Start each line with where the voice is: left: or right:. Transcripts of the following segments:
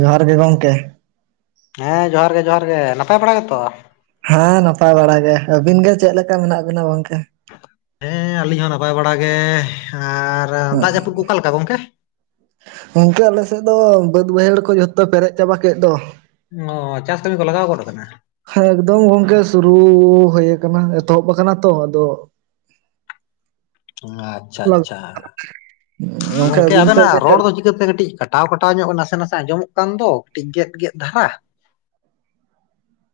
right: ᱡᱚᱦᱟᱨ ᱜᱮ ᱜᱚᱝᱠᱮ
left: ᱦᱮᱸ ᱡᱚᱦᱟᱨ ᱜᱮ ᱡᱚᱦᱟᱨ ᱜᱮ ᱱᱟᱯᱟᱭ ᱵᱟᱲᱟ ᱜᱮᱛᱚ?
right: ᱦᱮᱸ ᱱᱟᱯᱟᱭ ᱵᱟᱲᱟ ᱜᱮ ᱟᱹᱵᱤᱱ ᱜᱮ ᱪᱮᱫ ᱞᱮᱠᱟ ᱢᱮᱱᱟᱜ ᱵᱤᱱᱟ ᱜᱚᱝᱠᱮ?
left: ᱦᱮᱸ ᱟᱹᱞᱤᱧ ᱦᱚᱸ ᱱᱟᱯᱟᱭ ᱵᱟᱲᱟ ᱜᱮ ᱟᱨ ᱫᱟᱜ ᱡᱟᱹᱯᱩᱫ ᱠᱚ ᱚᱠᱟ ᱞᱮᱠᱟ ᱜᱚᱢᱠᱮ?
right: ᱜᱝᱠᱮ ᱟᱞᱮᱥᱮᱫ ᱫᱚ ᱵᱟᱹᱫ ᱵᱟᱹᱭᱦᱟᱹᱲ ᱠᱚ ᱡᱷᱚᱛᱚ ᱯᱮᱨᱮᱡ ᱪᱟᱵᱟ ᱠᱮᱫ ᱫᱚ।
left: ᱚ ᱪᱟᱥ ᱠᱟᱹᱢᱤ ᱠᱚ ᱞᱟᱜᱟᱣ ᱜᱚᱫ ᱟᱠᱟᱱᱟ?
right: ᱮᱠᱫᱚᱢ ᱜᱚᱝᱠᱮ ᱥᱩᱨᱩ ᱦᱳᱭ ᱟᱠᱟᱱᱟ ᱮᱛᱚᱦᱚᱵ ᱟᱠᱟᱱᱟ ᱛᱚ ᱟᱫᱚ।
left: ᱟᱪᱪᱷᱟ ᱟᱪᱪᱷᱟ ᱜᱚᱝᱠᱮ
right: ᱟᱹᱵᱤᱱ ᱥᱮᱫ ᱜᱮ
left: ᱟᱵᱮᱱᱟᱜ ᱨᱚᱲ
right: ᱪᱮᱫ
left: ᱫᱚ ᱪᱮ ᱪᱤᱠᱟᱹᱛᱮ ᱠᱟᱹᱴᱤᱡ ᱠᱟᱴᱟᱣ ᱠᱟᱴᱟᱣ ᱧᱚᱜ ᱱᱟᱥᱮ ᱱᱟᱥᱮ ᱟᱸᱚᱢᱚᱜ ᱠᱟᱱ ᱫᱚ ᱠᱟᱹᱴᱤᱡ ᱜᱮᱫ ᱜᱮᱫ ᱫᱷᱟᱨᱟ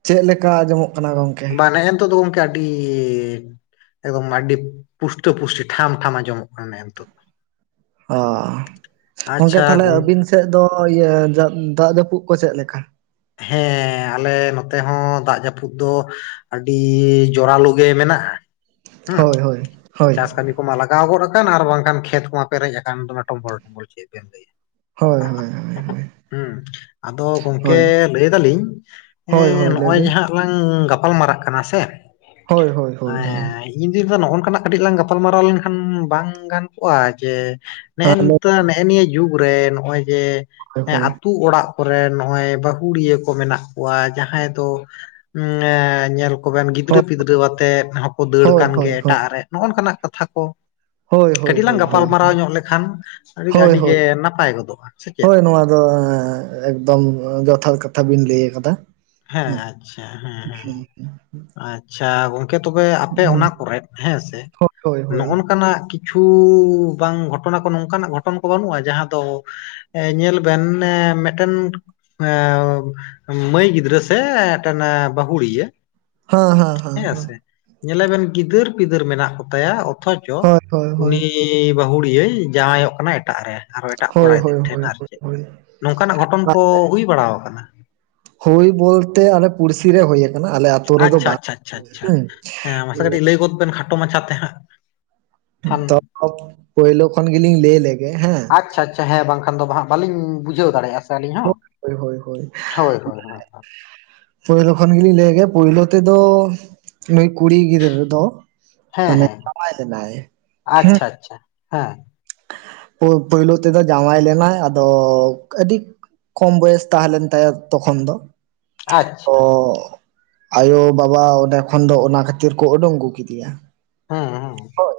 right: ᱪᱮᱫ ᱞᱮᱠᱟ ᱟᱸᱡᱚᱢᱚᱜ ᱠᱟᱱᱟ ᱜᱚᱝᱠᱮ?
left: ᱵᱟᱝ ᱱᱮᱱᱤᱛᱚᱜ ᱫᱚ ᱜᱚᱝ ᱟᱹᱰᱤᱻ ᱮᱠᱫᱚᱢ ᱟᱹᱰᱤ ᱯᱩᱥᱴᱟᱹ ᱯᱩᱥᱴᱤ ᱴᱷᱟᱢ ᱴᱷᱟᱢ ᱟᱸᱡᱚᱢᱚᱜ ᱠᱟᱱᱟ ᱱᱮᱜᱼᱮ ᱱᱤᱛᱚᱜ। [inaudible]
right: ᱚ ᱜᱚᱝᱠᱮ
left: ᱟᱪᱪᱷᱟ
right: ᱛᱟᱞᱦᱮ
left: ᱜᱚᱝ
right: ᱟᱹᱵᱤᱱ ᱥᱮᱫ ᱫᱚ ᱤᱭᱟᱹ ᱫᱟᱜ ᱫᱟᱜ ᱡᱟᱹᱯᱩᱫ ᱠᱚ ᱪᱮᱫ ᱞᱮᱠᱟ?
left: ᱦᱮᱸᱻ ᱟᱞᱮ ᱱᱚᱛᱮ ᱦᱚᱸ ᱫᱟᱜ ᱡᱟᱹᱯᱩᱫ ᱫᱚ ᱟᱹᱰᱤ ᱡᱚᱨᱟᱞᱳ ᱢᱮᱱᱟᱜᱼᱟ ᱦᱩᱸ
right: ᱦᱳᱭ ᱦᱳᱭ ᱦᱳᱭ
left: ᱪᱟᱥ ᱠᱟᱹᱢᱤ ᱠᱚᱢᱟ ᱞᱟᱜᱟᱣ ᱜᱚᱫ ᱟᱠᱟᱱ ᱟᱨ ᱵᱟᱝᱠᱷᱟᱱ ᱠᱷᱮᱛ ᱠᱚᱢᱟ ᱯᱮᱨᱮᱡ ᱟᱠᱟᱱ ᱴᱚᱢᱵᱚᱞ ᱴᱚᱢᱵᱚᱞ ᱪᱮᱫ ᱵᱮᱱ ᱞᱟᱹᱭᱟ?
right: ᱦᱳᱭ ᱦᱳᱭ ᱦᱳᱭ
left: ᱦᱩᱸ ᱟᱫᱚ ᱜᱚᱝᱠᱮ ᱠᱮ
right: ᱦᱳᱭ
left: ᱞᱟᱹᱭ ᱫᱟᱞᱤᱧ
right: ᱦᱳᱭ
left: ᱮᱸ
right: ᱦᱳᱭ ᱞᱟᱹᱭ
left: ᱱᱚᱜᱼᱚᱭ
right: ᱵᱤᱱ
left: ᱡᱟᱦᱟᱸᱜ ᱞᱟᱝ ᱜᱟᱯᱟᱞ ᱢᱟᱨᱟᱜ ᱠᱟᱱᱟ ᱥᱮ
right: ᱦᱳᱭ ᱦᱳᱭ ᱦᱳᱭ ᱦᱳᱭ
left: [unintelligible] ᱤᱧ ᱫᱤᱱ ᱫᱩᱧ ᱱᱚᱜᱼ ᱱᱚᱝᱠᱟ ᱱᱟᱜ ᱠᱟᱹᱴᱤᱡ ᱞᱟᱝ ᱜᱟᱯᱟᱞᱢᱟᱨᱟᱣ ᱞᱮᱱᱠᱷᱟᱱ ᱵᱟᱝ ᱜᱟᱱ ᱠᱚᱚᱜᱼᱟ ᱡᱮ ᱱᱮᱜᱼ
right: ᱦᱳᱭ ᱦᱳᱭ
left: ᱱᱮᱜᱼᱮ ᱱᱤᱭᱟᱹ ᱡᱩᱜᱽ ᱨᱮ ᱱᱚᱜᱼᱚᱭ ᱡᱮ
right: ᱦᱳᱭ
left: ᱟᱹᱛᱩ ᱚᱲᱟᱜ ᱠᱚᱨᱮ ᱱᱚᱜᱼᱚᱭ ᱵᱟᱹᱦᱩᱲᱤᱭᱟᱹ ᱠᱚ ᱢᱮᱱᱟᱜ ᱠᱚᱣᱟ ᱡᱟᱦᱟᱸᱭ ᱫᱚ ᱧᱮᱞ ᱠᱚ ᱵᱮᱱ ᱜᱤᱫᱽᱨᱟᱹ ᱯᱤᱫᱽᱨᱟᱹ ᱟᱛᱮᱜ ᱦᱚᱸᱠᱚ ᱫᱟᱹᱲ
right: ᱦᱳᱭ
left: ᱠᱟᱱ ᱜᱮ
right: ᱦᱳᱭ ᱦᱳᱭ
left: ᱮᱴᱟᱜ ᱨᱮ ᱱᱚᱜᱼᱚ ᱱᱚᱠᱟᱱᱟᱜ ᱠᱟᱛᱷᱟ ᱠᱚ᱾
right: ᱦᱳᱭ ᱦᱳᱭ
left: ᱠᱟᱹᱴᱤᱡ ᱞᱟᱝ
right: ᱦᱳᱭ ᱦᱳᱭ
left: ᱜᱟᱯᱟᱞᱢᱟᱨᱟᱣ ᱧᱚᱜ ᱞᱮᱠᱷᱟᱱ ᱟᱹᱰᱤ
right: ᱦᱳᱭ
left: ᱟᱹᱰᱤ ᱜᱮ
right: ᱦᱳᱭ
left: ᱱᱟᱯᱟᱭ ᱜᱚᱫᱚᱜᱼᱟ ᱥᱮ ᱪᱮᱫ?
right: ᱦᱳᱭ ᱱᱚᱣᱟ ᱫᱚ ᱮᱠᱫᱚᱢ ᱡᱚᱛᱷᱟᱛ ᱠᱟᱛᱷᱟ ᱵᱤᱱ ᱞᱟᱹᱭ ᱟᱠᱟᱫᱟ ᱾
left: ᱦᱮᱸ ᱟᱪᱪᱷᱟ ᱦᱮᱸ ᱦᱮᱸ ᱟᱪᱷᱟ᱾ ᱟᱪᱪᱷᱟ ᱜᱚᱝᱠᱮ ᱛᱚᱵᱮ ᱟᱯᱮ
right: ᱦᱩᱸ
left: ᱚᱱᱟ ᱠᱚᱨ ᱦᱮᱸ ᱥᱮ
right: ᱦᱳᱭ ᱦᱳᱭ ᱦᱳᱭ
left: ᱱᱚᱜ ᱱᱚᱝᱠᱟ ᱱᱟᱜ ᱠᱤᱪᱷᱩ ᱵᱟᱝ ᱜᱷᱚᱴᱚᱱᱟ ᱠᱚ ᱱᱚᱝᱠᱟᱱᱟᱜ ᱜᱷᱚᱴᱚᱱ ᱠᱚ ᱵᱟᱹᱱᱩᱜᱼᱟ ᱡᱟᱦᱟᱸ ᱫᱚ ᱧᱮᱞ ᱵᱮᱱ ᱢᱤᱫᱴᱮᱱ ᱢᱟᱹᱭ ᱜᱤᱫᱽᱨᱟᱹ ᱜᱤᱫᱨᱟᱹ ᱥᱮ ᱢᱤᱴᱮᱱ ᱵᱟᱦᱩᱲᱤᱭᱟᱹ ᱦᱮᱸ ᱥᱮ ᱧᱮᱞᱮ ᱵᱮᱱ ᱜᱤᱫᱟᱹᱨ ᱯᱤᱫᱟᱹᱨ ᱢᱮᱱᱟᱜ ᱠᱚᱛᱟᱭᱟ ᱚᱛᱷᱚᱪᱚ
right: ᱦᱳᱭ ᱦᱳᱭ ᱦᱳᱭ
left: ᱩᱱᱤ ᱩᱱᱤ ᱵᱟᱹᱦᱩᱲᱤᱭᱟᱹ ᱡᱟᱶᱟᱭᱚᱜ ᱠᱟᱱᱟ ᱮᱴᱟᱜ ᱨᱮ ᱟᱨᱚ ᱮᱴᱟᱜ
right: ᱦᱳᱭ
left: ᱠᱚᱲᱟ ᱜᱤᱫᱟᱹᱨ
right: ᱦᱳᱭ
left: ᱴᱷᱮᱱ
right: ᱦᱳᱭ
left: ᱟᱨ ᱪᱮᱫ᱾
right: ᱦᱳᱭ
left: ᱱᱚᱝᱠᱟ ᱱᱟᱜ ᱜᱷᱚᱴᱚᱱ ᱠᱚ ᱦᱩᱭ ᱵᱟᱲᱟ ᱟᱠᱟᱱᱟ?
right: ᱦᱩᱭᱳ ᱵᱚᱞᱛᱮ ᱟᱞᱮ ᱯᱩᱲᱥᱤ ᱨᱮ ᱦᱩᱭ ᱠᱟᱱᱟ ᱟᱞᱮ ᱟᱹᱛᱩᱳ ᱨᱮᱫᱚ
left: ᱟᱪᱪᱷᱟ
right: ᱵᱟᱝ ᱾
left: ᱟᱪᱪᱷᱟ ᱟᱪᱪᱷᱟ ᱟᱪᱪᱷᱟ ᱦᱮᱸ [unintelligible] ᱠᱷᱟᱴᱚ ᱢᱟᱪᱷᱟᱛᱮ ᱦᱟᱸᱜ, ᱠᱷᱟᱱ
right: [inaudible] ᱯᱳᱭᱞᱳ ᱠᱷᱚᱱ ᱜᱮᱞᱤᱧ ᱞᱟᱹᱭ ᱞᱮᱜᱮ ᱦᱮᱸ,
left: ᱟᱪᱪᱷᱟ ᱟᱪᱪᱷᱟ ᱦᱮᱸ ᱵᱟᱝᱠᱷᱟᱱ ᱫᱚ ᱦᱟᱜ ᱵᱟᱞᱤ ᱵᱩᱡᱷᱟᱹᱣ ᱫᱟᱲᱮᱭᱟᱜ-ᱟ ᱥᱮ ᱟᱹᱞᱤᱧ ᱦᱚᱸ᱾
right: ᱦᱚᱭ ᱦᱚᱭ ᱦᱚᱭ᱾
left: ᱦᱳᱭ ᱦᱳᱭ ᱦᱳᱭ
right: ᱯᱳᱭᱞᱳ ᱠᱷᱚᱱ ᱜᱮᱞᱤᱧ ᱞᱟᱹᱭ ᱞᱮᱜᱮ ᱯᱳᱭᱞᱳ ᱛᱮᱫᱚ ᱱᱩᱭ ᱠᱩᱲᱤ ᱜᱤᱫᱽᱨᱟᱹ ᱫᱚ
left: ᱦᱮᱸ
right: ᱢᱟᱱᱮ
left: ᱦᱮᱸ
right: ᱡᱟᱣᱟᱭ ᱞᱮᱱᱟᱭ [inaudible]
left: ᱟᱪᱪᱷᱟ ᱟᱪᱪᱷᱟ ᱦᱮᱸ
right: ᱯᱳᱭᱞᱳ ᱛᱮᱫᱚ ᱡᱟᱶᱟᱭ ᱞᱮᱱᱟᱭ ᱟᱫᱚ ᱟᱹᱰᱤ ᱠᱚᱢ ᱵᱚᱭᱮᱥ ᱛᱟᱦᱮᱸ ᱞᱮᱱ ᱛᱟᱭᱟ ᱛᱚᱠᱷᱚᱱ ᱫᱚ, ᱛᱚ
left: ᱟᱪᱷᱟ,
right: ᱟᱭᱳ ᱵᱟᱵᱟ ᱚᱸᱰᱮ ᱠᱷᱚᱱ ᱫᱚ ᱚᱱᱟ ᱠᱷᱟᱹᱛᱤᱨ ᱠᱚ ᱩᱰᱩᱝ ᱟᱹᱜᱩ ᱠᱮᱫᱮᱭᱟ᱾
left: ᱦᱮᱸ ᱦᱮᱸ
right: ᱦᱳᱭ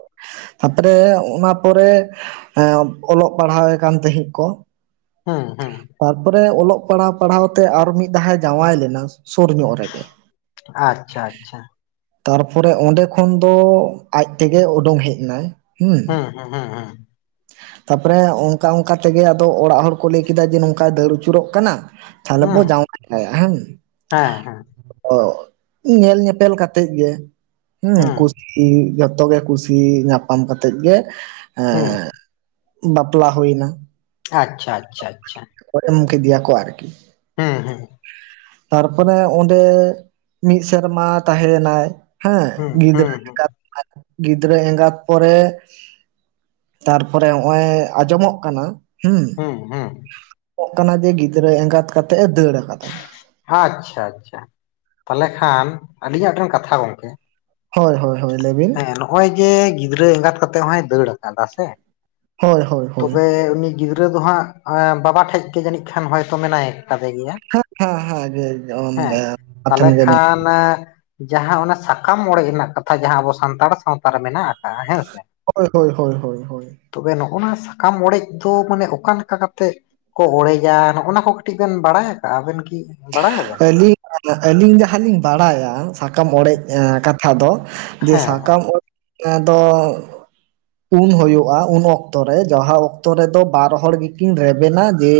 right: ᱛᱟᱨᱯᱚᱨᱮ ᱚᱱᱟ ᱯᱚᱨᱮ ᱚᱞᱚᱜ ᱯᱟᱲᱦᱟᱣᱮ ᱠᱟᱱ ᱛᱟᱦᱮᱸᱜ ᱠᱚ,
left: ᱦᱩᱸ ᱦᱩᱸ
right: ᱛᱟᱨᱯᱚᱨᱮ ᱚᱞᱚᱜ ᱯᱟᱲᱦᱟᱣ ᱯᱟᱲᱦᱟᱣ ᱛᱮ ᱟᱨᱚ ᱢᱤᱫ ᱫᱷᱟᱟᱭ ᱡᱟᱶᱟᱭ ᱞᱮᱱᱟ, ᱥᱩᱨ ᱧᱚᱜ ᱨᱮ ᱜᱮ᱾
left: ᱟᱪᱪᱷᱟ ᱟᱪᱪᱷᱟ
right: ᱛᱟᱨᱯᱚᱨᱮ ᱚᱸᱰᱮ ᱠᱷᱚᱱ ᱫᱚ ᱟᱡ ᱛᱮᱜᱮ ᱩᱰᱩᱝ ᱦᱮᱡ ᱮᱱᱟᱭ᱾
left: ᱦᱩᱸ ᱦᱩᱸ ᱦᱩᱸ ᱦᱩᱸ [inaudible]
right: ᱛᱟᱨᱯᱚᱨᱮ ᱚᱱᱠᱟ ᱚᱱᱠᱟ ᱛᱮᱜᱮ ᱟᱫᱚ ᱚᱲᱟᱜ ᱦᱚᱲ ᱠᱚ ᱞᱟᱹᱭ ᱠᱮᱫᱟ ᱡᱮ ᱱᱚᱝᱠᱟᱭ ᱫᱟᱹᱲ ᱟᱹᱪᱩᱨᱚᱜ ᱠᱟᱱᱟ, ᱛᱟᱦᱚᱞᱮ ᱵᱚ
left: ᱦᱩᱸ
right: ᱡᱟᱶᱟᱭ ᱠᱟᱭᱟ ᱦᱮᱸ᱾
left: ᱦᱮᱸ ᱦᱮᱸ
right: ᱚ ᱧᱮᱞ ᱧᱮᱯᱮᱞ ᱠᱟᱛᱮᱜ ᱜᱮ ᱦᱮᱸ
left: ᱦᱩᱸ
right: ᱠᱩᱥᱤ ᱡᱚᱛᱚᱜᱮ ᱠᱩᱥᱤ ᱧᱟᱯᱟᱢ ᱠᱟᱛᱮᱜ ᱜᱮ ᱮᱸ
left: ᱦᱩᱸ
right: ᱵᱟᱯᱞᱟ ᱦᱩᱭᱮᱱᱟ᱾
left: ᱟᱪᱷᱟ ᱟᱪᱷᱟ ᱟᱪᱷᱟ,
right: ᱮᱢ ᱠᱮᱫᱮᱭᱟᱠᱚ ᱟᱨᱠᱤ,
left: ᱦᱮᱸ ᱦᱮᱸ
right: ᱛᱟᱨᱯᱚᱨᱮ ᱚᱸᱰᱮ ᱢᱤᱫ ᱥᱮᱨᱢᱟ ᱛᱟᱦᱮᱸ ᱮᱱᱟᱭ, ᱦᱮᱸ
left: ᱦᱩᱸ
right: ᱜᱤᱫᱽᱨᱟᱹ
left: ᱦᱩᱸ ᱦᱩᱸ
right: ᱮᱸᱜᱟᱛ ᱜᱤᱫᱽᱨᱟᱹ ᱮᱸᱜᱟᱛ ᱯᱚᱨᱮ ᱛᱟᱨᱯᱚᱨᱮ ᱱᱚᱜ-ᱚᱭ ᱟᱸᱡᱚᱢᱚᱜ ᱠᱟᱱᱟ ᱦᱩᱸ
left: ᱦᱩᱸ ᱦᱩᱸ
right: ᱟᱡᱚᱢᱜ ᱠᱟᱱᱟ ᱡᱮ ᱜᱤᱫᱽᱨᱟᱹ ᱮᱸᱜᱟᱛ ᱠᱟᱛᱮᱜ ᱮ ᱫᱟᱹᱲ ᱟᱠᱟᱫᱟ᱾
left: ᱟᱪᱷᱟ ᱟᱪᱷᱟ, ᱛᱟᱦᱚᱞᱮ ᱠᱷᱟᱱ ᱟᱹᱞᱤᱧᱟᱜ ᱴᱷᱮᱱ ᱠᱟᱛᱷᱟ ᱜᱚᱝᱠᱮ
right: ᱦᱚᱭ ᱦᱚᱭ ᱦᱚᱭ ᱞᱟᱹᱭ ᱵᱤᱱ?
left: ᱱᱚᱜ-ᱚᱭ ᱡᱮ ᱜᱤᱫᱽᱨᱟᱹ ᱮᱸᱜᱟᱛ ᱠᱟᱛᱮᱜ ᱦᱚᱭ ᱫᱟᱹᱲ ᱠᱟᱫᱟ ᱥᱮ
right: ᱦᱳᱭ ᱦᱳᱭ ᱦᱳᱭ
left: ᱛᱚᱵᱮ ᱩᱱᱤ ᱜᱤᱫᱽᱨᱟᱹ ᱫᱚ ᱦᱟᱸᱜ ᱵᱟᱵᱟ ᱴᱷᱮᱡ ᱜᱮ ᱡᱟᱹᱱᱤᱡ ᱠᱷᱟᱱ ᱦᱚᱭᱛᱚ ᱢᱮᱱᱟᱭ ᱠᱟᱫᱮ ᱜᱮᱭᱟ
right: ᱦᱮᱸ ᱦᱮᱸ ᱦᱮᱸ ᱡᱷ ᱡᱵᱮᱱ [inaudible]
left: ᱚᱱᱟ ᱡᱟᱦᱟᱸ ᱚᱱᱟ ᱥᱟᱠᱟᱢ ᱚᱲᱮᱡ ᱨᱮᱱᱟᱜ ᱠᱟᱛᱷᱟ ᱡᱟᱦᱟᱸ ᱟᱵᱚ ᱥᱟᱱᱛᱟᱲ ᱥᱟᱶᱛᱟ ᱨᱮ ᱢᱮᱱᱟᱜ ᱟᱠᱟᱫᱟᱜ-ᱟ᱾ ᱦᱮᱸ ᱥᱮ
right: ᱦᱚᱭ ᱦᱚᱭ ᱦᱚᱭ
left: ᱛᱚᱵᱮ ᱱᱚᱜ-ᱚᱭ ᱱᱚᱣᱟ ᱥᱟᱠᱟᱢ ᱚᱲᱮᱡ ᱫᱚ ᱢᱟᱱᱮ ᱚᱠᱟ ᱞᱮᱠᱟ ᱠᱟᱛᱮᱜ ᱠᱚ ᱚᱲᱮᱡᱟ ᱱᱚᱜ-ᱚᱭ ᱱᱚᱣᱟ ᱠᱚ ᱠᱟᱹᱴᱤᱡ ᱵᱤᱱ ᱵᱟᱲᱟᱭ ᱟᱠᱟᱜ-ᱟ ᱟᱵᱤᱱ ᱠᱤ ᱵᱟᱰᱟᱭ ᱟᱵᱤᱱ
right: ᱟᱹᱞᱤ ᱟᱹᱞᱤᱧ ᱡᱟᱦᱟᱸ ᱞᱤᱧ ᱵᱟᱰᱟᱭᱟ ᱥᱟᱠᱟᱢ ᱚᱲᱮᱡ ᱠᱟᱛ ᱛᱟ ᱫᱚ ᱡᱮ
left: ᱦᱮᱸ
right: ᱥᱟᱠᱟᱢ ᱚᱲᱮᱡ ᱫᱚ ᱩᱱ ᱦᱩᱭᱩᱜ-ᱟ ᱩᱱ ᱚᱠᱛᱚ ᱨᱮ ᱡᱟᱦᱟᱸ ᱚᱠᱛᱚ ᱨᱮᱫᱚ ᱵᱟᱨ ᱦᱚᱲ ᱜᱮᱠᱤᱱ ᱨᱮᱵᱮᱱᱟ ᱡᱮ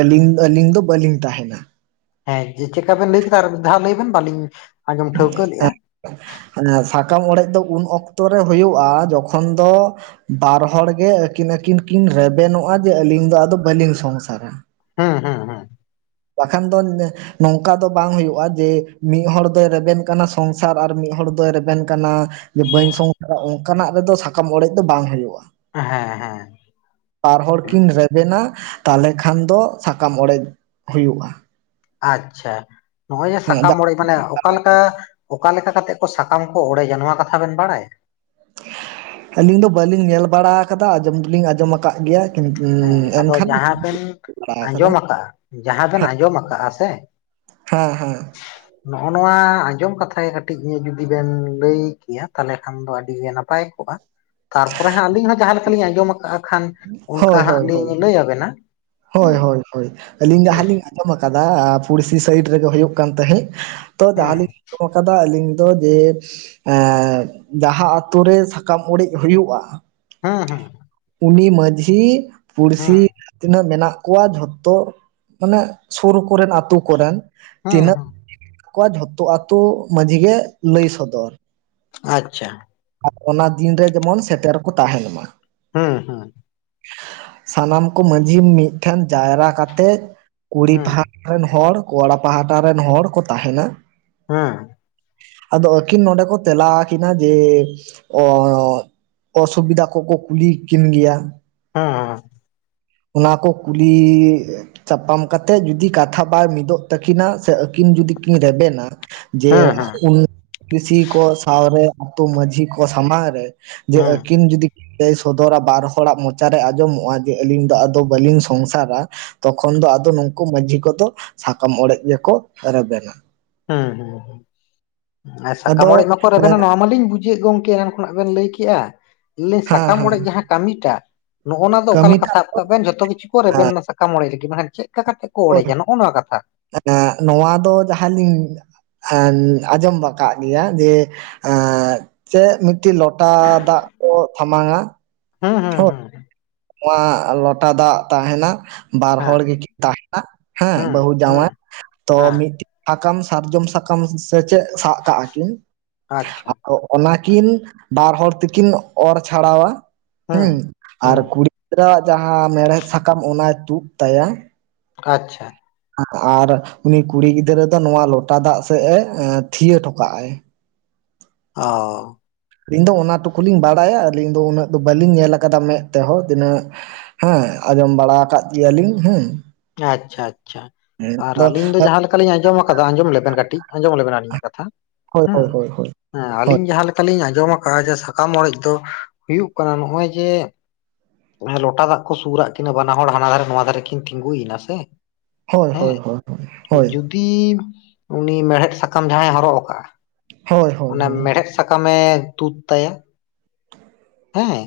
right: ᱟᱹᱞᱤᱧ ᱟᱹᱞᱤᱧ ᱫᱚ ᱵᱟᱹᱞᱤᱧ ᱛᱟᱦᱮᱱᱟ᱾
left: ᱦᱮᱸ ᱪᱮᱫ ᱞᱮᱠᱟ ᱵᱤᱱ ᱞᱟᱹᱭ ᱠᱮᱫᱟ ᱟᱨ ᱢᱤᱫ ᱫᱷᱟᱣ ᱞᱟᱹᱭ ᱵᱤᱱ ᱵᱟᱞᱤᱧ ᱟᱸᱡᱚᱢ ᱴᱷᱟᱹᱣᱠᱟᱹ ᱞᱮᱜ-ᱟ?
right: ᱥᱟᱠᱟᱢ ᱚᱲᱮᱡ ᱫᱚ ᱩᱱ ᱚᱠᱛᱚ ᱨᱮ ᱦᱩᱭᱩᱜ-ᱟ? ᱡᱚᱠᱷᱚᱱ ᱫᱚ ᱵᱟᱨ ᱦᱚᱲᱜᱮ ᱟᱹᱠᱤᱱ ᱟᱹᱠᱤᱱ ᱠᱤᱱ ᱨᱮᱵᱮᱱᱚᱜ-ᱟ ᱡᱮ ᱟᱹᱞᱤᱧ ᱫᱚ ᱟᱫᱚ ᱵᱟᱹᱞᱤᱧ ᱥᱚᱝᱥᱟᱨᱟ᱾
left: ᱦᱩᱸ ᱦᱩᱸ ᱦᱩᱸ
right: ᱵᱟᱠᱷᱟᱱ ᱫᱚ ᱱᱚᱝᱠᱟ ᱫᱚ ᱵᱟᱝ ᱦᱩᱭᱩᱜᱼᱟ ᱡᱮ ᱢᱤᱫ ᱦᱚᱲ ᱫᱚᱭ ᱨᱮᱵᱮᱱ ᱠᱟᱱᱟ ᱥᱚᱝᱥᱟᱨ ᱟᱨ ᱢᱤᱫ ᱦᱚᱲ ᱫᱚᱭ ᱨᱮᱵᱮᱱ ᱠᱟᱱᱟ ᱡᱮ ᱵᱟᱹᱧ ᱥᱚᱝᱥᱟᱨᱟ ᱚᱱᱠᱟᱱᱟᱜ ᱨᱮᱫᱚ ᱥᱟᱠᱟᱢ ᱚᱲᱮᱡ ᱫᱚ ᱵᱟᱝ ᱦᱩᱭᱩᱜᱼᱟ᱾
left: ᱦᱮᱸ ᱦᱮᱸ
right: ᱯᱟᱨ ᱦᱚᱲ ᱠᱤᱱ ᱨᱮᱵᱮᱱᱟ ᱛᱟᱞᱮ ᱠᱷᱟᱱ ᱫᱚ ᱥᱟᱠᱟᱢ ᱚᱲᱮᱡ ᱦᱩᱭᱩᱜ-ᱟ᱾
left: ᱟᱪᱪᱷᱟ ᱱᱚᱜ-ᱚᱭ ᱡᱮ
right: ᱦᱮᱸ
left: ᱥᱟᱠᱟᱢ ᱚᱲᱮᱡ ᱢᱟᱱᱮ ᱚᱠᱟᱞᱮᱠᱟ ᱚᱠᱟ ᱞᱮᱠᱟ ᱠᱟᱛᱮᱜ ᱠᱚ ᱥᱟᱠᱟᱢ ᱠᱚ ᱚᱲᱮᱡ ᱟ ᱱᱚᱣᱟ ᱠᱟᱛᱷᱟ ᱵᱮᱱ ᱵᱟᱲᱟᱭᱟ?
right: ᱟᱹᱞᱤᱧ ᱫᱚ ᱵᱟᱹᱞᱤᱧ ᱧᱮᱞ ᱵᱟᱲᱟ ᱠᱟᱫᱟ ᱟᱸᱡᱚᱢ ᱫᱚᱞᱤᱧ ᱟᱸᱡᱚᱢᱟ ᱠᱟᱜ ᱜᱮᱭᱟ᱾
left: ᱦᱮᱸ ᱟᱫᱚ
right: ᱮᱱᱠᱷᱟᱱ
left: ᱡᱟᱦᱟᱸ ᱵᱮᱱ
right: ᱵᱟᱲᱟ ᱟᱠᱟᱫᱟ
left: ᱟᱸᱡᱚᱢ ᱠᱟᱜ-ᱟ ᱡᱟᱦᱟᱸ ᱵᱮᱱ ᱟᱸᱡᱚᱢ ᱟᱠᱟᱜ-ᱟ ᱥᱮ
right: ᱦᱮᱸ ᱦᱮᱸ
left: ᱱᱚᱜ ᱱᱚᱣᱟ ᱟᱸᱡᱚᱢ ᱠᱟᱛᱷᱟ ᱜᱮ ᱠᱟᱹᱴᱤᱡ ᱤᱧᱟᱹᱜ ᱡᱩᱫᱤ ᱵᱮᱱ ᱞᱟᱹᱭ ᱠᱮᱭᱟ ᱛᱟᱦᱚᱞᱮ ᱠᱷᱟᱱ ᱫᱚ ᱟᱹᱰᱤ ᱜᱮ ᱱᱟᱯᱟᱭ ᱛᱟᱨᱯᱚᱨᱮ ᱦᱟᱸᱜ ᱟᱹᱞᱤᱧ ᱦᱚᱸ ᱡᱟᱦᱟᱸ ᱞᱮᱠᱟᱞᱤᱧ ᱟᱸᱡᱚᱢ ᱠᱟᱜ-ᱟ ᱠᱷᱟᱱ᱾ ᱚᱱᱠᱟ
right: ᱦᱳᱭ
left: ᱦᱟᱸᱜ
right: ᱦᱳᱭ ᱦᱳᱭ
left: ᱞᱤᱧ ᱞᱟᱹᱭ ᱟᱵᱮᱱᱟ ᱦᱮᱸ
right: ᱦᱳᱭ ᱦᱳᱭ ᱟᱹᱞᱤᱧ ᱡᱟᱦᱟᱸ
left: ᱴᱷᱤᱠ
right: ᱞᱤᱧ ᱟᱸᱡᱚᱢ ᱠᱟᱫᱟ ᱯᱩᱲᱥᱤ ᱥᱟᱭᱤᱰ ᱨᱮᱜᱮ ᱦᱩᱭᱩᱜ ᱠᱟᱱ ᱛᱟᱦᱮᱸᱫ ᱛᱚ ᱡᱟᱦᱟ
left: ᱦᱮᱸ
right: ᱞᱤᱧ ᱟᱸᱡᱚᱢ ᱠᱟᱫᱟ ᱟᱹᱞᱤᱧ ᱫᱚ ᱡᱮ ᱮ ᱡᱟᱦᱟᱸ ᱟᱛᱳ ᱨᱮ ᱥᱟᱠᱟᱢ ᱚᱲᱮᱡ ᱦᱩᱭᱩᱜ-ᱟ?
left: ᱦᱩᱸ ᱦᱩᱸ
right: ᱩᱱᱤ ᱢᱟᱺᱡᱷᱤ
left: ᱦᱮᱸ
right: ᱯᱩᱲᱥᱤ ᱛᱤᱱᱟᱹᱜ ᱢᱮᱱᱟᱜ ᱠᱚᱣᱟᱜ ᱡᱷᱚᱛᱚ ᱢᱟᱱᱮ ᱥᱳᱨ ᱠᱚᱨᱮᱱ ᱟᱹᱛᱳ ᱠᱚᱨᱮᱱ
left: ᱦᱮᱸ
right: ᱛᱤᱱᱟᱹᱜ
left: ᱦᱮᱸ
right: ᱠᱚᱣᱟᱜ ᱡᱷᱚᱛᱚ ᱟᱛᱳ ᱢᱟᱺᱡᱷᱤ ᱜᱮ ᱞᱟᱹᱭ ᱥᱚᱫᱚᱨ᱾
left: ᱟᱪᱪᱷᱟ
right: ᱟᱨ ᱚᱱᱟ ᱫᱤᱱ ᱨᱮ ᱡᱮᱢᱚᱱ ᱥᱮᱴᱮᱨ ᱠᱚ ᱛᱟᱦᱮᱱ ᱢᱟ᱾
left: ᱦᱮᱸ ᱦᱮᱸ
right: ᱥᱟᱱᱟᱢ ᱠᱚ ᱢᱟᱺᱡᱷᱤ ᱢᱤᱫᱴᱷᱮᱱ ᱡᱟᱭᱨᱟ ᱠᱟᱛᱮ ᱠᱩᱲᱤ
left: ᱦᱮᱸ
right: ᱯᱟᱦᱟ ᱨᱮᱱ ᱦᱚᱲ ᱠᱚᱲᱟ ᱯᱟᱦᱴᱟ ᱨᱮᱱ ᱦᱚᱲ ᱠᱚ ᱛᱟᱦᱮᱱᱟ
left: ᱦᱩᱸ
right: ᱟᱫᱚ ᱟᱹᱠᱤᱱ ᱱᱚᱰᱮ ᱠᱚ ᱛᱮᱞᱟ ᱟᱠᱤᱱᱟ ᱡᱮᱻ ᱚᱥᱩᱵᱤᱫᱟ ᱠᱚᱠᱚ ᱠᱩᱞᱤ ᱠᱤᱱ ᱜᱮᱭᱟ᱾
left: ᱦᱩᱸ
right: ᱚᱱᱟ ᱠᱚ ᱠᱩᱞᱤ ᱪᱟᱯᱟᱢ ᱠᱟᱛᱮᱫ ᱡᱩᱫᱤ ᱠᱟᱛᱷᱟ ᱵᱟᱭ ᱢᱤᱫᱚᱜ ᱛᱟᱹᱠᱤᱱᱟ ᱥᱮ ᱟᱹᱠᱤᱱ ᱡᱩᱫᱤ ᱠᱤᱱ ᱨᱮᱵᱮᱱᱟ ᱡᱮ
left: ᱦᱮᱸ ᱦᱮᱸ
right: [unintelligible] ᱩᱱ ᱠᱤᱥᱤ ᱠᱚ ᱥᱟᱶᱨᱮ ᱟᱛᱳ ᱢᱟᱺᱡᱷᱤ ᱠᱚ ᱥᱟᱢᱟᱝ ᱨᱮ ᱡᱮ
left: ᱦᱮᱸ
right: ᱟᱹᱠᱤᱱ ᱡᱩᱫᱤ ᱞᱟᱹᱭ ᱥᱚᱫᱚᱨᱟ ᱵᱟᱨ ᱦᱚᱲᱟᱜ ᱢᱚᱪᱟᱨᱮ ᱟᱸᱡᱚᱢᱚᱜ-ᱟ ᱡᱮ, ᱟᱹᱞᱤᱧ ᱫᱚ ᱟᱫᱚ ᱵᱟᱹᱞᱤᱧ ᱥᱚᱝᱥᱟᱨᱟ᱾ ᱛᱚᱠᱷᱚᱱ ᱫᱚ ᱟᱫᱚ ᱱᱩᱠᱩ ᱢᱟᱺᱡᱷᱤ ᱠᱚᱫᱚ ᱥᱟᱠᱟᱢ ᱚᱲᱮᱡ ᱜᱮᱠᱚ ᱨᱮᱵᱮᱱᱟ᱾
left: ᱦᱩᱸ ᱟᱨ ᱥᱟᱠᱟᱢ
right: ᱟᱫᱚ
left: ᱚᱲᱮᱡ ᱢᱟᱠᱚ ᱨᱮᱵᱮᱱᱟ
right: ᱦᱮᱸ
left: ᱱᱚᱣᱟ ᱢᱟᱞᱤᱧ ᱵᱩᱡᱼᱼ ᱪᱮᱫ ᱜᱚᱝᱠᱮ ᱮᱱᱟᱝ ᱠᱷᱚᱱᱟᱜ ᱵᱮᱱ ᱞᱟᱹᱭ ᱠᱮᱜᱼᱟ ᱞᱤᱧ ᱥᱟᱠᱟᱢ
right: ᱦᱮᱸ
left: ᱚᱲᱮᱡ ᱡᱟᱸᱦᱟ ᱠᱟᱹᱢᱤᱴᱟᱜ ᱱᱚᱜ ᱱᱚᱣᱟ ᱫᱚ ᱚᱠᱟ ᱞᱮᱠᱟ
right: ᱠᱟᱹᱢᱤᱴᱟᱜ
left: ᱥᱟᱵ ᱠᱟᱜ ᱵᱮᱱ ᱡᱷᱚᱛᱚ ᱠᱤᱪᱷᱩ ᱠᱚ ᱨᱮᱵᱮᱱ ᱱᱟ ᱥᱟᱠᱟᱢ ᱚᱲᱮᱡ ᱞᱟᱹᱜᱤᱫ ᱪᱮᱫ ᱞᱮᱠᱟ᱾ ᱠᱟᱛᱮ ᱠᱚ ᱚᱲᱮᱡᱼᱟ ᱱᱚᱜ ᱱᱚᱣᱟ ᱠᱟᱛᱷᱟ᱾
right: ᱮ ᱱᱚᱣᱟ ᱫᱚ ᱡᱟᱦᱟᱸᱞᱤᱧ ᱮ ᱟᱸᱡᱚᱢ ᱠᱟᱜ ᱜᱮᱭᱟ ᱡᱮ᱾ ᱮ ᱪᱮᱜ ᱢᱤᱫᱴᱮᱡ ᱞᱚᱴᱟ ᱫᱟᱜ ᱠᱚ ᱛᱷᱟᱢᱟᱝᱼᱟ᱾
left: ᱦᱩᱸ ᱦᱩᱸ ᱦᱩᱸ
right: ᱱᱚᱣᱟ ᱞᱚᱴᱟ ᱫᱟᱜ ᱛᱟᱦᱮᱱᱟ᱾ ᱵᱟᱨ
left: ᱦᱮᱸ
right: ᱦᱚᱲ ᱜᱮᱠᱤᱱ ᱛᱟᱸᱦᱮᱱᱟ ᱦᱮᱸ
left: ᱦᱩᱸ
right: ᱵᱟᱹᱦᱩ
left: ᱦᱩᱸ
right: ᱡᱟᱶᱟᱭ ᱛᱚ
left: ᱦᱮᱸ
right: ᱢᱤᱫᱼᱼ ᱥᱟᱠᱟᱢ ᱥᱟᱨᱡᱚᱢ ᱥᱟᱠᱟᱢ ᱥᱮᱪᱮᱫ ᱥᱟᱜ ᱠᱟᱜᱼᱟ ᱠᱤᱱ᱾
left: ᱟᱪᱪᱷᱟ
right: ᱚᱱᱟᱠᱤᱱ ᱵᱟᱨ ᱦᱚᱲ ᱛᱮᱠᱤᱱ ᱚᱨ ᱪᱷᱟᱲᱟᱣᱟ
left: ᱦᱩᱸ
right: ᱦᱮᱸ ᱟᱨ
left: ᱦᱩᱸ
right: ᱠᱩᱲᱤ᱾ ᱜᱤᱫᱽᱨᱟᱹ ᱟᱜ ᱡᱟᱦᱟᱸ ᱢᱮᱲᱦᱮᱫ ᱥᱟᱠᱟᱢ ᱚᱱᱟᱭ ᱛᱩᱫ ᱛᱟᱭᱟ᱾
left: ᱟᱪᱪᱷᱟ
right: ᱟᱨ ᱩᱱᱤ ᱠᱩᱲᱤ ᱜᱤᱫᱽᱨᱟᱹ ᱫᱚ ᱱᱚᱣᱟ ᱞᱚᱴᱟ ᱫᱟᱜ ᱥᱮᱫ ᱮ ᱛᱷᱤᱭᱟᱹ ᱦᱚᱴᱚ ᱠᱟᱜᱟᱭ᱾
left: ᱚ
right: ᱤᱧ ᱫᱚ ᱚᱱᱟ ᱴᱩᱠᱩ ᱞᱤᱧ ᱵᱟᱲᱟᱭᱟ ᱟᱹᱞᱤᱧ ᱫᱚ ᱩᱱᱟᱹᱜ ᱫᱚ ᱵᱟᱹᱞᱤᱧ ᱧᱮᱞ ᱟᱠᱟᱫᱟ ᱢᱮᱸᱫ ᱛᱮᱸᱦᱚ ᱛᱤᱱᱟᱹᱜ᱾ ᱦᱮᱸ ᱟᱸᱡᱚᱢ ᱵᱟᱲᱟ ᱟᱠᱟᱫ ᱜᱮᱭᱟᱞᱤᱧ ᱦᱮᱸ ᱾
left: ᱟᱪᱪᱷᱟ ᱟᱪᱪᱷᱟ ᱟᱨ ᱟᱹᱞᱤᱧ ᱫᱚ ᱡᱟᱸᱦᱟ ᱼᱼ ᱠᱛᱷᱟᱧ ᱟᱸᱡᱚᱢ ᱟᱠᱟᱫᱟ ᱟᱸᱡᱚᱢ ᱞᱮᱵᱮᱱ ᱠᱟᱹᱴᱤᱡ, ᱟᱸᱡᱚᱢ ᱞᱮᱵᱮᱱ ᱟᱞᱤᱧᱟᱜ ᱠᱟᱛᱷᱟ ᱼᱼ
right: ᱦᱳᱭ ᱦᱳᱭ ᱦᱳᱭ ᱦᱳᱭ ᱼᱼ
left: ᱦᱮᱸ ᱟᱞᱤᱧ ᱡᱟᱸᱦᱟ ᱞᱮᱠᱟᱞᱤᱧ ᱟᱸᱡᱚᱢ ᱟᱠᱟᱜᱼᱟ ᱡᱮ ᱥᱟᱠᱟᱢ ᱚᱲᱮᱡ ᱫᱚ ᱦᱩᱭᱩᱜ ᱠᱟᱱᱟ ᱱᱚᱜᱼᱚᱭ ᱡᱮ ᱼᱼ ᱞᱚᱴᱟ ᱫᱟᱜ ᱠᱚ ᱥᱩᱨᱟᱜ ᱠᱤᱱᱟ ᱵᱟᱱᱟ ᱦᱚᱲ ᱦᱟᱱᱟ ᱫᱷᱟᱨᱮ ᱱᱚᱣᱟ ᱫᱷᱟᱨᱮ ᱠᱤᱱ ᱼᱼ ᱛᱤᱸᱜᱩᱭ ᱱᱟᱥᱮ
right: ᱦᱳᱭ ᱦᱳᱭ ᱦᱳᱭ
left: ᱦᱮᱸ
right: ᱦᱳᱭ
left: ᱡᱩᱫ ᱼᱼ ᱛᱤ ᱩᱱᱤ ᱢᱮᱲᱦᱮᱫ ᱥᱟᱠᱟᱢ ᱡᱟᱸᱦᱟᱭ ᱦᱚᱨᱚᱜ ᱟᱠᱟᱜᱼᱟ ᱾
right: ᱦᱳᱭ ᱦᱳᱭ
left: ᱚᱱᱮ
right: ᱦᱳᱭ
left: ᱢᱮᱬᱦᱮᱫ ᱥᱟᱠᱟᱢᱮ ᱛᱩᱫ ᱛᱟᱭᱟ ᱾ ᱦᱮᱸ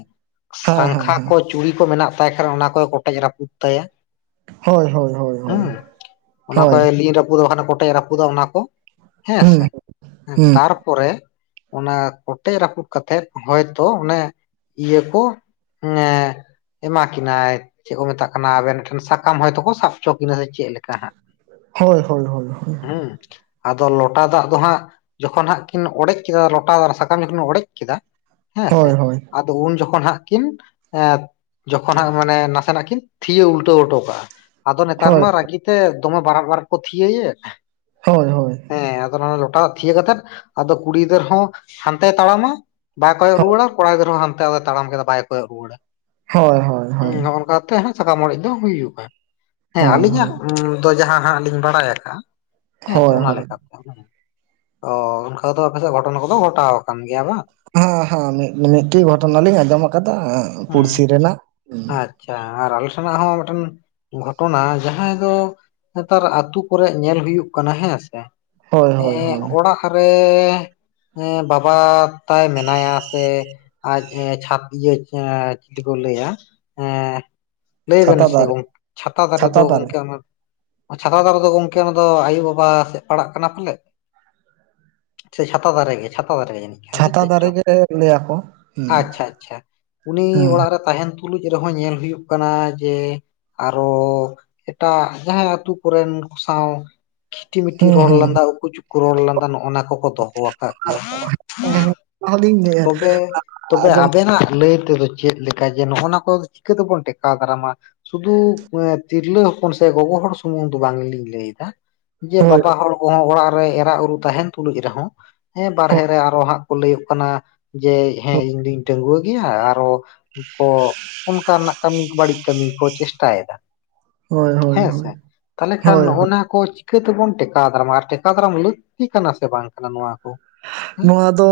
right: ᱦᱮᱸ ᱦᱮᱸ
left: ᱥᱟᱝᱠᱷᱟ
right: ᱦᱮᱸ
left: ᱠᱚ ᱪᱩᱲᱤ ᱠᱚ ᱢᱮᱱᱟᱜ ᱛᱟᱭ ᱠᱷᱟᱱ ᱚᱱᱟ ᱠᱚᱭ ᱠᱚᱴᱮᱡ ᱨᱟᱹᱯᱩᱫ ᱛᱟᱭᱟ
right: ᱦᱳᱭ ᱦᱳᱭ ᱦᱳᱭ
left: ᱾
right: ᱦᱳᱭ
left: ᱦᱩᱸ ᱚᱱᱟ
right: ᱦᱳᱭ
left: ᱠᱚᱭ ᱞᱤᱱ ᱨᱟᱹᱯᱩᱫ ᱫᱟ ᱵᱟᱠᱷᱟᱱ ᱠᱚᱴᱮᱡ ᱨᱟᱹᱯᱩᱫ ᱠᱩᱫᱚ ᱚᱱᱟ ᱠᱚ ᱦᱮᱸᱥᱮ ᱛᱟᱨᱯᱚᱨᱮ ᱾ ᱚᱱᱟ ᱠᱚᱴᱮᱡ ᱨᱟᱹᱯᱩᱫ ᱠᱟᱛᱮᱫ ᱦᱚᱭᱛᱚ ᱚᱱᱮ ᱼᱼ ᱤᱭᱟᱹ ᱠᱚ ᱮᱸ ᱮᱢᱟ ᱠᱤᱱᱟᱭ ᱾ ᱪᱮᱫ ᱠᱚ ᱢᱮᱛᱟᱜ ᱠᱟᱱᱟ ᱟᱵᱮᱱ ᱴᱷᱮᱱ, ᱥᱟᱠᱟᱢ ᱦᱚᱭᱛᱳ ᱠᱚ ᱥᱟᱵ ᱦᱚᱪᱚ ᱠᱤᱱᱟ ᱥᱮ ᱪᱮᱜ ᱞᱮᱠᱟ ᱦᱟᱸᱜ ᱾
right: ᱦᱳᱭ ᱦᱳᱭ ᱦᱳᱭ
left: ᱦᱩᱸ ᱟᱫᱚ ᱞᱚᱴᱟ ᱫᱟᱜ ᱫᱚᱦᱟᱸᱜᱟ ᱾ ᱡᱚᱠᱷᱚᱱ ᱦᱟᱸᱜ ᱠᱤᱱ ᱚᱲᱮᱡ ᱠᱮᱫᱟ ᱞᱚᱴᱟ ᱫᱟᱨ ᱥᱟᱠᱟᱢ ᱡᱚᱠᱷᱚᱱ ᱚᱲᱮᱡ ᱠᱮᱫᱟ ᱾ ᱦᱮᱸ ᱥᱮ
right: ᱦᱳᱭ ᱦᱳᱭ ᱦᱳᱭ
left: ᱟᱫᱚ ᱩᱱ ᱡᱚᱠᱷᱚᱱ ᱦᱟᱸᱜ ᱠᱤᱱ ᱮᱸ ᱡᱚᱠᱷᱚᱱ ᱦᱟᱸᱜ ᱢᱟᱱᱮ ᱱᱟᱥᱮᱱᱟᱜ ᱠᱤᱱ ᱼᱼ ᱛᱷᱤᱭᱟᱹ ᱩᱞᱴᱟᱹᱣ ᱦᱚᱴᱚ ᱠᱟᱜᱼᱟ, ᱟᱫᱚ ᱱᱮᱛᱟᱨ
right: ᱦᱳᱭ
left: ᱢᱟ ᱨᱟᱹᱜᱤ ᱛᱮ ᱫᱚᱢᱮ ᱵᱟᱨᱟᱜ ᱵᱟᱨᱟᱜ ᱠᱚ ᱛᱷᱤᱭᱟᱹᱭᱮᱜ ᱾
right: ᱦᱳᱭ ᱦᱳᱭ ᱼᱼ
left: ᱦᱮᱸ ᱟᱫᱚ ᱚᱱᱟ ᱞᱚᱴᱟ ᱛᱷᱤᱭᱟᱹ ᱠᱟᱛᱮᱫ ᱟᱫᱚ ᱠᱩᱲᱤ ᱜᱤᱫᱟᱹᱨ ᱦᱚᱸ ᱦᱟᱱᱛᱮᱭ ᱛᱟᱲᱟᱢᱟ ᱾ ᱵᱟᱭ ᱠᱚᱭᱚᱜ ᱨᱩᱣᱟᱹᱲᱟ, ᱟᱨ ᱠᱚᱲᱟ ᱜᱤᱫᱽᱨᱟᱹ ᱦᱚᱸ ᱦᱟᱱᱛᱮ ᱟᱫᱚᱭ ᱛᱟᱲᱟᱢ ᱠᱮᱫᱟ ᱵᱟᱭ ᱠᱚᱭᱚᱜ ᱨᱩᱣᱟᱹᱲᱟ ᱾
right: ᱦᱳᱭ ᱦᱳᱭ ᱼᱼ
left: ᱦᱚᱦᱚᱱᱠᱟ ᱠᱟᱛᱮᱜ ᱥᱟᱠᱟᱢ ᱚᱲᱮᱡ ᱫᱚ ᱦᱩᱭᱩᱜᱼᱟ ᱦᱮᱸ
right: ᱦᱳᱭ ᱦᱳᱭ
left: ᱟᱹᱞᱤᱧᱟᱜ᱾
right: ᱦᱳᱭ
left: ᱫᱚ ᱡᱟᱦᱟᱸ ᱦᱟᱸᱜ ᱞᱤᱧ ᱵᱟᱲᱟᱭ ᱟᱠᱟᱜᱼᱟ, ᱦᱮᱸ ᱥᱮ
right: ᱦᱳᱭ
left: ᱚᱱᱟ
right: ᱦᱳᱭ
left: ᱞᱮᱠᱟ ᱾ ᱚ ᱚᱱᱠᱟ ᱫᱚ ᱟᱯᱮᱥᱮᱜ ᱜᱷᱚᱴᱚᱱᱟ ᱠᱚᱫᱚ ᱜᱷᱚᱴᱟᱣ ᱟᱠᱟᱱ ᱜᱮᱭᱟ ᱵᱟᱝ?
right: ᱦᱮᱸ ᱦᱮᱸ ᱢᱤᱫᱴᱤᱡ ᱜᱷᱚᱴᱚᱱᱟ ᱞᱤᱧ ᱟᱸᱡᱚᱢ ᱟᱠᱟᱫᱟ ᱾
left: ᱩᱸ ᱼᱼ ᱟᱪᱪᱷᱟ ᱟᱨ ᱟᱞᱮ ᱥᱮᱱᱟᱜ ᱦᱚᱸ ᱢᱤᱫᱴᱮᱱ ᱜᱷᱚᱴᱚᱱᱟ ᱡᱟᱦᱟᱸᱭ ᱫᱚ᱾ ᱱᱮᱸᱛᱟᱨ ᱟᱛᱩ ᱠᱚᱨᱮᱡ ᱧᱮᱞ ᱦᱩᱭᱩᱜ ᱠᱟᱱᱟ ᱦᱮᱸ ᱥᱮ?
right: ᱦᱳᱭ ᱾
left: ᱮᱸ ᱚᱲᱟᱜ ᱨᱮ ᱵᱟᱵᱟ ᱛᱟᱭ ᱢᱮᱱᱟᱭᱟ ᱥᱮ ᱼᱼ ᱟᱡ ᱪᱷᱟᱛ ᱤᱭᱟᱹ ᱪᱤ ᱞᱤ ᱠᱚ ᱞᱟᱹᱭᱟ ᱮᱸ ᱼᱼ ᱞᱟᱹᱭ ᱵᱮᱱ
right: ᱪᱷᱟᱛᱟ
left: ᱥᱮ
right: ᱫᱟᱨᱮ
left: ᱜᱚᱝᱠᱮ ᱪᱷᱟᱛᱟ ᱫᱟᱨᱮ ᱫᱚ ᱜᱚᱝᱠᱮ ᱚᱱᱟ ᱼᱼ ᱪᱷᱟᱛᱟ ᱫᱟᱨᱮ ᱫᱚ ᱜᱚᱝᱠᱮ ᱚᱱᱟ ᱫᱚ ᱟᱭᱳ-ᱵᱟᱵᱟ ᱥᱮᱜ ᱯᱟᱲᱟᱜ ᱠᱟᱱᱟ ᱯᱟᱞᱮ? ᱥᱮ ᱪᱷᱟ ᱛᱟ ᱫᱟᱨᱮ ᱜᱮ ᱪᱷᱟ ᱛᱟ ᱫᱟᱨᱮ ᱜᱮ ᱡᱟᱱᱤᱡ ᱾
right: ᱪᱷᱟ ᱛᱟ ᱫᱟ ᱨᱮ ᱜᱮ ᱞᱟᱹᱭ ᱟᱠᱚ ᱾
left: ᱟᱪᱪᱷᱟ ᱟᱪᱪᱷᱟ ᱩᱱᱤ ᱚᱲᱟᱜ ᱨᱮ ᱛᱟᱦᱮᱱ ᱛᱩᱞᱩᱡ ᱨᱮ ᱦᱚᱸ ᱧᱮᱞ ᱦᱩᱭᱩᱜ ᱠᱟᱱᱟ ᱡᱮ ᱼᱼ ᱟᱨᱚ ᱮᱴᱟᱜ ᱡᱟᱦᱟᱸᱭ ᱟᱹᱛᱩ ᱠᱚᱨᱮᱱ ᱠᱚ ᱥᱟᱶ ᱾ ᱠᱷᱤᱴᱤ-ᱢᱤᱴᱤ
right: ᱦᱩᱸ
left: ᱨᱚᱲ
right: ᱦᱩᱸ ᱦᱮᱸ
left: ᱞᱟᱸᱫᱟ ᱩᱠᱩ ᱪᱩᱠᱩ ᱨᱚᱲ ᱞᱟᱸᱫᱟ ᱱᱚᱜᱼᱱᱟ ᱠᱚ ᱠᱚ ᱫᱚ ᱦᱚᱸ ᱟᱠᱟᱜ ᱜᱮᱭᱟ ᱾
right: ᱚᱱᱟ ᱦᱚᱞᱤᱧ
left: ᱛᱚ ᱵᱮ ᱛᱚ ᱵᱮ
right: ᱟᱸᱡᱚᱢ
left: ᱟᱵᱮ ᱱᱟᱜ ᱞᱟᱹᱭ ᱛᱮ ᱫᱚ ᱼᱼ ᱪᱮᱫ ᱞᱮᱠᱟ ᱡᱮ ᱱᱚᱜᱼᱚ ᱱᱟ ᱠᱚ ᱪᱤᱠᱟᱹ ᱛᱮ ᱵᱚᱱ ᱴᱮᱠᱟᱣ ᱫᱟᱨᱟᱢ-ᱟ? ᱥᱩᱫᱩ ᱛᱤᱨᱞᱟᱹ ᱦᱚᱯᱚᱱ ᱥᱮ ᱜᱚ ᱜᱚ ᱦᱚᱲ ᱥᱩᱢᱩᱝ ᱫᱚ ᱵᱟᱝ ᱞᱤᱧ ᱞᱟᱹᱭ ᱫᱟ ᱾ ᱡᱮ
right: ᱦᱳᱭ
left: ᱵᱟᱵᱟ ᱦᱚᱲ ᱠᱚ ᱦᱚᱸ ᱚᱲᱟᱜ ᱨᱮ ᱮᱨᱟ ᱩᱨᱩ ᱛᱟᱦᱮᱱ ᱛᱩᱞᱩᱡ ᱨᱮ ᱦᱚᱸ ᱦᱮᱸ ᱵᱟᱨ
right: ᱦᱳᱭ
left: ᱦᱮ ᱨᱮ ᱟᱨᱚ ᱦᱟᱸᱜ ᱼᱼ ᱠᱚ ᱞᱟᱹᱭᱟᱜ ᱠᱟᱱᱟ ᱡᱮ ᱦᱮᱸ ᱤᱧ ᱫᱩᱧ ᱰᱟᱝᱣᱟᱹ ᱜᱮᱭᱟ ᱟᱨᱚ ᱼᱼ ᱠᱚ ᱚᱱᱠᱟ ᱱᱟᱜ ᱠᱟᱹᱢᱤ ᱵᱟᱹᱲᱤᱡ ᱠᱟᱹᱢᱤ ᱠᱚ ᱪᱮᱥ ᱴᱟᱭ ᱫᱟ ᱾
right: ᱦᱳᱭ ᱦᱳᱭ
left: ᱦᱮᱸ
right: ᱦᱳᱭ
left: ᱥᱮ ᱛᱟᱞᱮ ᱠᱷᱟᱱ
right: ᱦᱳᱭ ᱦᱳᱭ
left: ᱱᱚᱜ-ᱚᱼᱱᱟ ᱼᱼ ᱠᱚ ᱪᱤᱠᱟᱹ ᱛᱮ ᱵᱚᱱ ᱴᱮᱠᱟᱣ ᱫᱟᱨᱟᱢ-ᱟ ᱟᱨ ᱴᱮᱠᱟᱣ ᱫᱟᱨᱟᱢ ᱞᱟᱹᱠᱛᱤ ᱠᱟᱱᱟ ᱥᱮ ᱵᱟᱝ ᱠᱟᱱᱟ ᱱᱚᱣᱟ ᱠᱚ? ᱦᱮᱸ
right: ᱱᱚᱣᱟ ᱫᱚ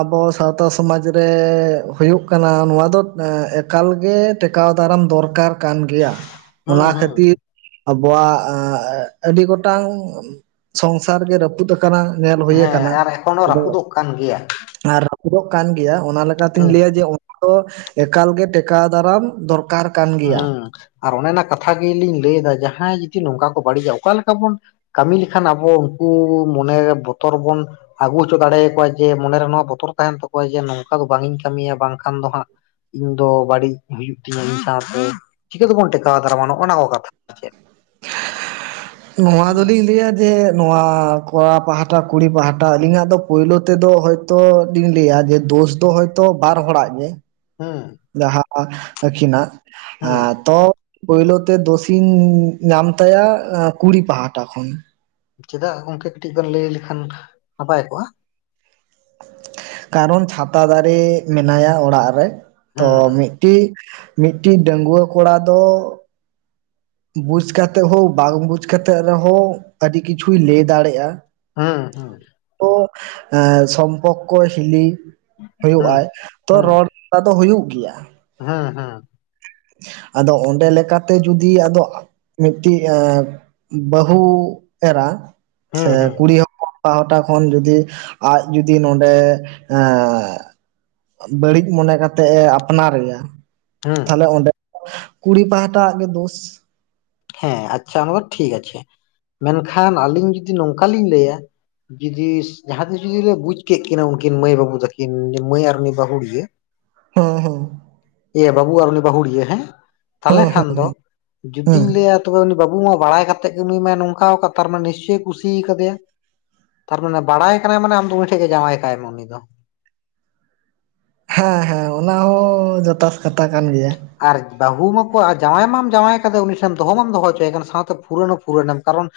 right: ᱟᱵᱚ ᱥᱟᱶᱛᱟ ᱥᱚ ᱢᱟᱡᱽ ᱨᱮ ᱦᱩᱭᱩᱜ ᱠᱟᱱᱟ ᱱᱚᱣᱟ ᱫᱚ ᱼᱼ ᱮᱠᱟᱞ ᱜᱮ ᱴᱮ ᱠᱟᱣ ᱫᱟᱨᱟᱢ ᱫᱚᱨ ᱠᱟᱨ ᱠᱟᱱ ᱜᱮᱭᱟ
left: ᱦᱩᱸ
right: ᱚᱱᱟ
left: ᱦᱩᱸ
right: ᱠᱷᱟᱹᱛᱤᱨ ᱟᱵᱚ ᱣᱟᱜ ᱟᱹᱰᱤ ᱜᱚᱴᱟᱝ ᱥᱚᱝ ᱥᱟᱨ ᱜᱮ ᱨᱟᱹᱯᱩᱫ ᱠᱟᱱᱟ ᱧᱮᱞ ᱦᱩᱭ ᱠᱟᱱᱟ
left: ᱮᱠᱷᱚᱱ ᱦᱚᱸ ᱨᱟᱹᱯᱩᱫ ᱚᱜ ᱠᱟᱱ ᱜᱮᱭᱟ
right: ᱟᱨ ᱨᱟᱹᱯᱩᱫ ᱚᱜ ᱠᱟᱱ ᱜᱮᱭᱟ ᱚᱱᱟ ᱞᱮ ᱠᱟᱛᱤᱧ
left: ᱦᱩᱸ
right: ᱞᱟᱹᱭᱟ ᱡᱮ [unintelligible] ᱮᱠᱟᱞ ᱜᱮ ᱴᱮ ᱠᱟᱣ ᱫᱟᱨᱟᱢ ᱫᱚᱨ ᱠᱟᱨ
left: ᱦᱩᱸ ᱟᱨ ᱚᱱᱟ ᱚᱱᱟ ᱠᱟᱛᱷᱟ ᱜᱮ ᱞᱤᱧ ᱞᱟᱹᱭ ᱫᱟ ᱡᱟᱦᱟᱸᱭ ᱡᱩᱫᱤ ᱱᱚᱝ ᱠᱟ ᱠᱚ ᱵᱟᱹᱲᱤᱡᱟ ᱚᱠᱟ ᱞᱮᱠᱟ ᱵᱚᱱ ᱠᱟᱹᱢᱤ ᱞᱮ ᱠᱷᱟᱱ ᱟᱵᱚ ᱩᱱᱠᱩ ᱢᱚᱱᱮ ᱵᱚᱛᱚᱨ ᱵᱚᱱ ᱟᱹᱜᱩ ᱦᱚ ᱪᱚ ᱫᱟᱲᱮᱭ ᱟᱠᱚᱣᱟ ᱡᱮ ᱢᱚᱱᱮ ᱨᱮᱱᱟᱜ ᱵᱚᱛᱚᱨ ᱛᱟᱦᱮᱱ ᱛᱟ ᱠᱚᱣᱟ ᱡᱮ ᱱᱚᱝ ᱠᱟ ᱫᱚ ᱵᱟᱝ ᱤᱧ ᱠᱟᱹᱢᱤ ᱭᱟ ᱵᱟᱝ ᱠᱷᱟᱱ ᱫᱚ ᱦᱟᱸᱜ ᱤᱧ ᱫᱚ ᱵᱟᱹᱲᱤᱡ ᱦᱩᱭᱩᱜ ᱛᱤᱧᱟᱹ [unintelligible] ᱪᱤᱠᱟᱹ ᱛᱮ ᱵᱚᱱ ᱴᱮ ᱠᱟᱣ ᱫᱟᱨᱟᱢ-ᱟ ᱱᱚᱜᱼᱱᱟ ᱠᱚ ᱠᱟᱛᱷᱟ ᱪᱮᱫ
right: ᱱᱚᱣᱟ ᱫᱚ
left: ᱦᱩᱸ
right: ᱞᱤᱧ ᱞᱟᱹᱭᱟ ᱡᱮ ᱱᱚᱣᱟ ᱠᱚᱲᱟ ᱯᱟᱦᱟ ᱴᱟ ᱠᱩᱲᱤ ᱯᱟᱦᱟ ᱴᱟ ᱟᱹᱞᱤᱧ ᱟᱜ ᱫᱚ ᱯᱳᱭᱞᱳ ᱛᱮ ᱫᱚ ᱦᱚ ᱛᱚ [unintelligible] ᱞᱟᱹᱭᱟ ᱡᱮ ᱫᱳᱥ ᱫᱚ ᱦᱳᱭ ᱛᱚ ᱵᱟᱨ ᱦᱚᱲ ᱟᱜ ᱜᱮ
left: ᱦᱩᱸ
right: ᱡᱟᱦᱟᱸ ᱟᱹᱠᱤ ᱱᱟᱜ
left: ᱦᱩᱸ
right: ᱛᱚ ᱯᱳᱭᱞᱳ ᱛᱮ ᱫᱚᱥᱤᱧ ᱧᱟᱢ ᱛᱟᱭᱟ ᱠᱩᱲᱤ ᱯᱟᱦᱟ ᱴᱟ ᱠᱷᱚᱱ
left: ᱪᱮᱫᱟᱜ ᱜᱚᱝᱠᱮ ᱠᱟᱹᱴᱤᱡ ᱵᱮᱱ ᱞᱟᱹᱭ ᱞᱮ ᱠᱷᱟᱱ ᱱᱟᱯᱟᱭ ᱠᱚᱜᱼᱟ
right: ᱠᱟᱨᱚᱱ ᱪᱷᱟ ᱛᱟ ᱫᱟᱨᱮ ᱢᱮᱱᱟ ᱭᱟ ᱚᱲᱟᱜ ᱨᱮ ᱛᱚ
left: ᱦᱩᱸ ᱦᱩᱸ
right: ᱢᱤᱫ ᱴᱤ ᱢᱤᱫ ᱴᱤᱡ ᱰᱟᱝᱹᱜᱣᱟᱹ ᱠᱚᱲᱟ ᱫᱚ ᱵᱩᱡ ᱠᱟᱛᱮᱫ ᱦᱚᱸ ᱵᱟᱝ ᱵᱩᱡ ᱠᱟᱛᱮᱫ ᱨᱮ ᱦᱚᱸ ᱟᱹᱰᱤ ᱠᱤᱪᱷᱩᱭ ᱞᱟᱹᱭ ᱫᱟᱲᱮ ᱭᱟᱜᱼᱟ
left: ᱦᱮᱸ ᱦᱮᱸ
right: ᱛᱚ ᱥᱚᱢ ᱯᱚᱠᱠᱚ ᱦᱤᱞᱤ ᱦᱳᱭᱳᱜ
left: ᱦᱩᱸ
right: ᱟᱭ ᱛᱚ ᱨᱚᱲ ᱠᱚ ᱫᱚ ᱦᱩᱭᱩᱜ ᱜᱮᱭᱟ
left: ᱦᱮᱸ ᱦᱮᱸ
right: ᱟᱫᱚ ᱚᱸᱰᱮ ᱞᱮ ᱠᱟᱛᱮ ᱡᱩᱫᱤ ᱟᱫᱚ ᱢᱤᱫ ᱴᱤᱡ ᱮ ᱵᱟᱹᱦᱩ ᱮᱨᱟ
left: ᱦᱩᱸ
right: ᱥᱮ
left: ᱦᱩᱸ
right: ᱠᱩᱲᱤ ᱯᱟᱦᱟᱴᱟ ᱠᱷᱚᱱ ᱡᱩᱫᱤ ᱟᱡ ᱡᱩᱫᱤ ᱱᱚᱸᱰᱮ ᱮᱻ ᱵᱟᱹᱲᱤᱡ ᱢᱚᱱᱮ ᱠᱟᱛᱮᱫ ᱮ ᱟᱯᱱᱟᱨ ᱮᱭᱟ
left: ᱦᱮᱸ
right: ᱛᱟᱦᱞᱮ ᱚᱸᱰᱮ ᱠᱩᱲᱤ ᱯᱟᱦᱟᱴᱟ ᱟᱜ ᱜᱮ ᱫᱳᱥ
left: ᱦᱮᱸ ᱟᱪᱪᱷᱟ ᱚᱱᱟ ᱫᱚ ᱴᱷᱤᱠ ᱟᱪᱷᱮ ᱢᱮᱱ ᱠᱷᱟᱱ ᱟᱹᱞᱤᱧ ᱡᱩᱫᱤ ᱱᱚᱝ ᱠᱟ ᱞᱤᱧ ᱞᱟᱹᱭᱟ ᱡᱩᱫᱤ ᱡᱟᱦᱟᱸ ᱛᱤᱥ ᱡᱩᱫᱤ ᱞᱮ ᱵᱩᱡ ᱠᱮᱫ ᱠᱤᱱᱟ ᱩᱱᱠᱤᱱ ᱢᱟᱹᱭ ᱵᱟᱹᱵᱩ ᱛᱟᱹᱠᱤᱱ ᱢᱟᱹᱭ ᱟᱨ ᱩᱱᱤ ᱵᱟᱹᱵᱩ ᱜᱮ
right: [unintelligible]
left: ᱮᱭᱟᱹ ᱵᱟᱹᱵᱩ ᱟᱨ ᱩᱱᱤ ᱵᱟᱹᱦᱩᱲᱤᱭᱟᱹ ᱦᱮᱸ ᱛᱟᱦᱚᱞᱮ
right: ᱦᱮᱸ ᱦᱮᱸ
left: ᱠᱷᱟᱱ ᱫᱚ
right: ᱦᱮᱸ
left: ᱡᱩᱫ
right: ᱦᱮᱸ
left: ᱡᱩᱫᱤᱧ ᱞᱟᱹᱭᱟ ᱛᱚᱵᱮ ᱩᱱᱤ ᱵᱟᱹᱵᱩ ᱢᱟ ᱵᱟᱲᱟᱭ ᱠᱟᱛᱮᱫ ᱜᱮ ᱩᱱᱤᱩᱭ ᱢᱟ ᱱᱚᱝᱠᱟ ᱠᱟᱫ, ᱛᱟᱨ ᱢᱟᱱ ᱱᱤᱥᱪᱚᱭ ᱠᱩᱥᱤ ᱠᱟᱫᱮᱭᱟ᱾ ᱛᱟᱨᱢᱟᱱᱮ ᱵᱟᱲᱟᱭ ᱠᱟᱱᱟᱭ ᱢᱟᱱᱮ ᱟᱢ ᱫᱚ ᱩᱱᱤ ᱴᱷᱮᱡ ᱜᱮ ᱡᱟᱶᱟᱭ ᱠᱟᱭ ᱢᱮ ᱩᱱᱤ ᱫᱚ᱾
right: ᱦᱮᱸ ᱦᱮᱸ ᱚᱱᱟ ᱦᱚᱸ ᱡᱚᱛᱷᱟᱛ ᱠᱟᱛᱷᱟ ᱠᱟᱱ ᱜᱮᱭᱟ᱾
left: ᱟᱨ ᱵᱟᱹᱦᱩ ᱢᱟᱠᱚ ᱟᱨ ᱡᱟᱶᱟᱭ ᱢᱟᱢ ᱡᱟᱶᱟᱭ ᱠᱟᱫᱮ ᱩᱱᱤ ᱴᱷᱮᱱ, ᱫᱚᱦᱚ ᱢᱟᱢ ᱫᱚᱦᱚ ᱦᱚᱪᱚᱭᱮ ᱠᱟᱱ ᱥᱟᱶᱛᱮ ᱯᱷᱩᱨᱟᱹᱱ ᱦᱚᱸ ᱯᱷᱩᱨᱟᱹᱱ ᱮᱢ ᱠᱟᱨᱚᱱ